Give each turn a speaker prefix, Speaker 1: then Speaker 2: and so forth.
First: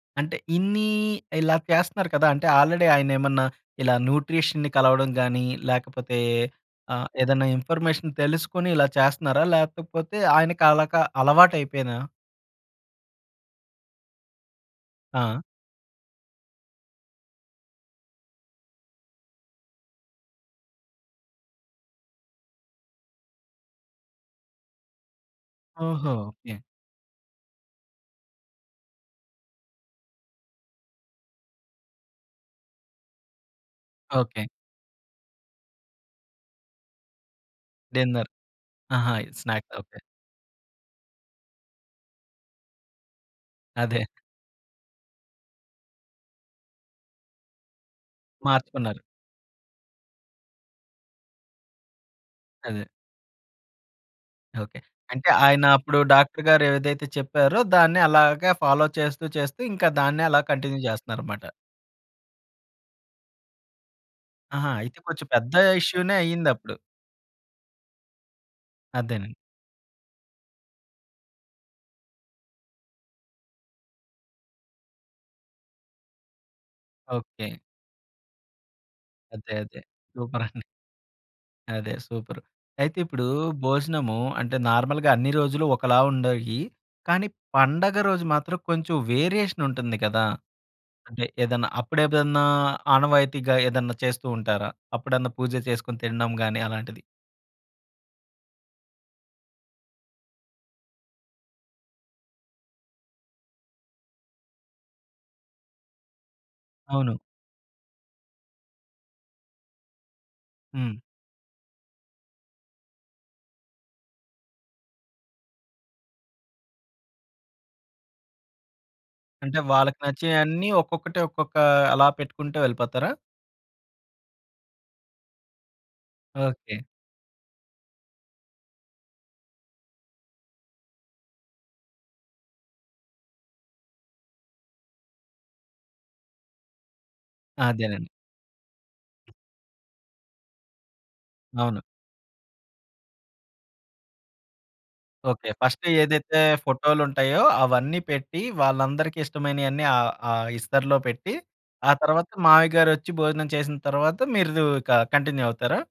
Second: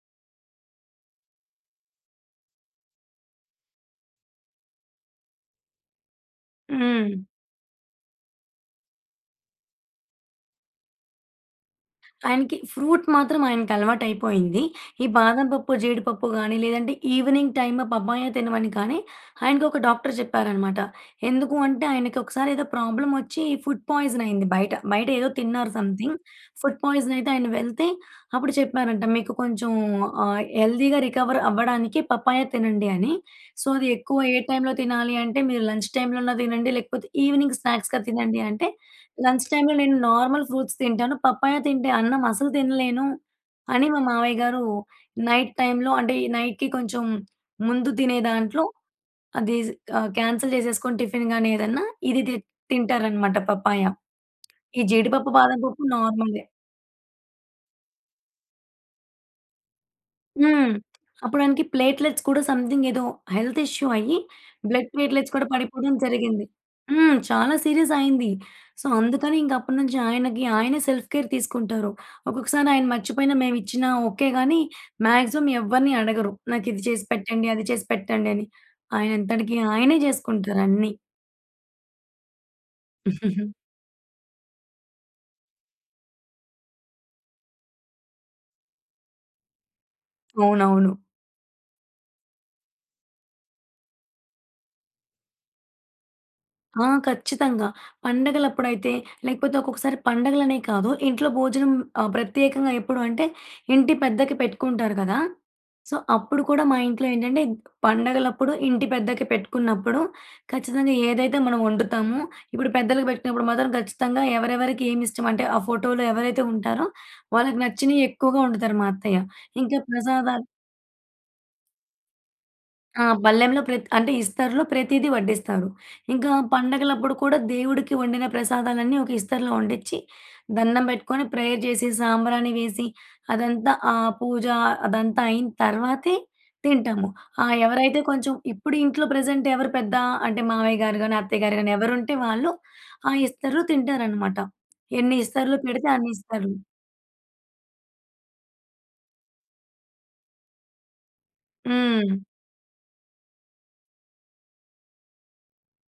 Speaker 1: అంటే ఇన్నీ ఇలా చేస్తన్నారు కదా! అంటే ఆల్రెడి ఆయనేమన్నా ఇలా న్యూట్రిషన్‌ని కలవడం‌గాని, లేకపోతే ఆహ్,
Speaker 2: హ్మ్.
Speaker 1: ఏదన్నా ఇన్‌ఫర్‌మే‌షన్ తెలుసుకొని ఇలా చేస్తన్నారా? లేకపోతే ఆయనకి అలాగా అలవాటు అయిపోయినా?
Speaker 2: ఆయనకి ఫ్రూట్ మాత్రం ఆయనకలవాటయిపోయింది. ఈ
Speaker 1: ఆ!
Speaker 2: బాదం‌పప్పు, జీడిపప్పు గాని లేదంటే ఈవినింగ్ టైమ్ పప్పాయ తినమని కానీ ఆయనకొక డాక్టర్ చెప్పారన్నమాట. ఎందుకు అంటే ఆయనకొకసారి ఏదో ప్రాబ్లమ్ వచ్చి ఫుడ్ పాయిజన్ అయింది బయట. బయట ఏదో తిన్నారు
Speaker 1: ఓహొ!
Speaker 2: సమ్‌థింగ్.
Speaker 1: ఓకే.
Speaker 2: ఫుడ్ పాయిజన్ అయితే ఆయన వెళ్తే అప్పుడు చెప్పారంట, "మీకు కొంచెం ఆహ్, హెల్థీ రికవర్ అవ్వడానికి పప్పాయ తినండి అని. సో, అది ఎక్కువ ఏ
Speaker 1: ఓకే.
Speaker 2: టైమ్‌లో తినాలి అంటే మీరు లంచ్‌టైమ్‌లో అన్నా తినండి లేకపోతే ఈవెనింగ్ స్నాక్స్‌గా
Speaker 1: డిన్నర్
Speaker 2: తినండి. అంటే
Speaker 1: ఆహా! స్నాక్స్
Speaker 2: లంచ్‌టైమ్‌లో నేను
Speaker 1: ఓకే.
Speaker 2: నార్మల్ ఫ్రూట్స్ తింటాను. పప్పాయ తింటే అన్నం అసలు తినలేను అని మా
Speaker 1: అదే.
Speaker 2: మావయ్య గారు నైట్ టైమ్‌లో అంటే ఈ నైట్‌కి కొంచెం ముందు తినే దాంట్లో
Speaker 1: మార్చుకున్నారు.
Speaker 2: అది స్ ఆహ్, కాన్సెల్ చేసేసుకొని టిఫిన్‌ గాని ఏదన్నా ఇది తి
Speaker 1: అదే.
Speaker 2: తింటారనమాట పప్పాయ.
Speaker 1: ఓకే.
Speaker 2: ఈ
Speaker 1: అంటే
Speaker 2: జీడిపప్పు బాదం
Speaker 1: ఆయన
Speaker 2: పప్పు
Speaker 1: అప్పుడు డాక్టర్
Speaker 2: నార్మలే.
Speaker 1: గారు ఏదైతే చెప్పారో దాన్ని అలాగే ఫాలో చేస్తూ చేస్తూ ఇంకా దాన్నే అలా
Speaker 2: హ్మ్.
Speaker 1: కంటిన్యూ
Speaker 2: అప్పుడు
Speaker 1: చేస్తన్నారనమాట.
Speaker 2: ఆయనకి ప్లేట్‌లెట్స్ కూడా సమ్‌థింగ్ ఏదో హెల్త్ ఇష్యూ అయ్యి
Speaker 1: ఆహా!
Speaker 2: బ్లడ్
Speaker 1: అయితే కొంచెం
Speaker 2: ప్లేట్‌లెట్స్ కూడా
Speaker 1: పెద్ద
Speaker 2: పడిపోడం
Speaker 1: ఇష్యూ‌నే
Speaker 2: జరిగింది.
Speaker 1: అయిందప్పుడు.
Speaker 2: హ్మ్. చాలా సీరియస్ అయింది. సో,
Speaker 1: అదేనండి.
Speaker 2: అందుకని ఇంక అప్పటినుంచి ఆయనకి ఆయనే సెల్ఫ్‌కేర్ తీసుకుంటారు. ఒక్కొక్కసారి ఆయన మర్చిపోయిన మేము ఇచ్చిన ఓకే. గాని మ్యాగ్జిమం ఎవరన్నీ అడగరు. నాకు ఇది చేసి పెట్టండి
Speaker 1: ఓకే.
Speaker 2: అది చేసి పెట్టండి అని,
Speaker 1: అదే.
Speaker 2: ఆయనంతటికి
Speaker 1: అదే
Speaker 2: అయనే
Speaker 1: సూపర్! అండి.
Speaker 2: చేసుకుంటారు అన్ని.
Speaker 1: అదే సూపరు! అయితే ఇప్పుడు భోజనము అంటే నార్మల్‌గా అన్ని రోజులు ఒకలా ఉండేయి, కానీ పండగ రోజు మాత్రం కొంచెం వేరియేషన్ ఉంటుంది గదా!
Speaker 2: అవునవును.
Speaker 1: అంటే ఏదన్నా అప్పుడేదన్నా ఆనవాయితీగా ఏదన్నా చేస్తూ ఉంటారా? అప్పుడన్నా పూజ చేసుకొని తినడం గాని
Speaker 2: ఆ!
Speaker 1: అలాంటిది.
Speaker 2: ఖచ్చితంగా పండగలప్పుడైతే లేకపోతే ఒక్కొక్కసారి పండగలనే కాదు ఇంట్లో భోజనం ఆహ్, ప్రత్యేకంగా ఎప్పుడు అంటే, ఇంటి పెద్దకి పెట్టుకుంటారు గదా! సో, అప్పుడు కూడా మా ఇంట్లో
Speaker 1: అవును.
Speaker 2: ఏంటంటే గ్ పండగలప్పుడు ఇంటి పెద్దకి పెట్టుకున్నప్పుడు ఖచ్చితంగా
Speaker 1: హ్మ్.
Speaker 2: ఏదైతే మనం వండుతామో ఇప్పుడు పెద్దలకి పెట్టినప్పుడు మాత్రం ఖచ్చితంగా ఎవరెవరికి ఏమిష్టం అంటే ఆ ఫోటోలో ఎవరైతే ఉంటారో వాళ్ళకి నచ్చినయి ఎక్కువగా వండుతారు మా అత్తయ్య.
Speaker 1: అంటే
Speaker 2: ఇంకా
Speaker 1: వాళ్ళకి
Speaker 2: ప్రసాదాలు
Speaker 1: నచ్చేయన్ని ఒక్కొక్కటి ఒక్కొక్క అలా పెట్టుకుంట
Speaker 2: ఆ
Speaker 1: వెళ్ళిపోతారా?
Speaker 2: బల్లెంలో ప్రతి అంటే ఇస్తరులో ప్రతీదీ వడ్డిస్తారు. ఇంకా
Speaker 1: ఓకే.
Speaker 2: పండగలప్పుడు కూడా దేవుడికి వండిన ప్రసాదాలన్నీ ఒక ఇస్తరులో వండిచ్చి. దండం పెట్టుకొని ప్రేయర్ చేసి సాంబ్రాణి వేసి అదంతా ఆ పూజ అదంతా అయిన తర్వాతే తింటాము. ఆ ఎవరైతే
Speaker 1: అదేనండి.
Speaker 2: కొంచెం ఇప్పుడు ఇంట్లో ప్రెజెంట్ ఎవరు పెద్ద అంటే మావయ్య‌గారు గాని, అత్తయ్య‌గారు గానీ
Speaker 1: అవును.
Speaker 2: ఎవరుంటే వాళ్ళు ఆ ఇస్తరు‌లో తింటారనమాట. ఎన్ని
Speaker 1: ఓకే.
Speaker 2: ఇస్తరులు
Speaker 1: ఫస్ట్
Speaker 2: పెడితే అన్ని
Speaker 1: ఏదైతే
Speaker 2: ఇస్తరులు.
Speaker 1: ఫోటో‌లుంటాయో అవన్నీ పెట్టి వాళ్ళందరికి ఇష్టమైనియన్నీ ఆహ్, ఆ ఇస్తరులో పెట్టి ఆ
Speaker 2: హ్మ్.
Speaker 1: తర్వాత మామయ్య‌గారొచ్చి భోజనం చేసిన తరువాత మీరు దు ఇక కంటిన్యూ అవుతారా?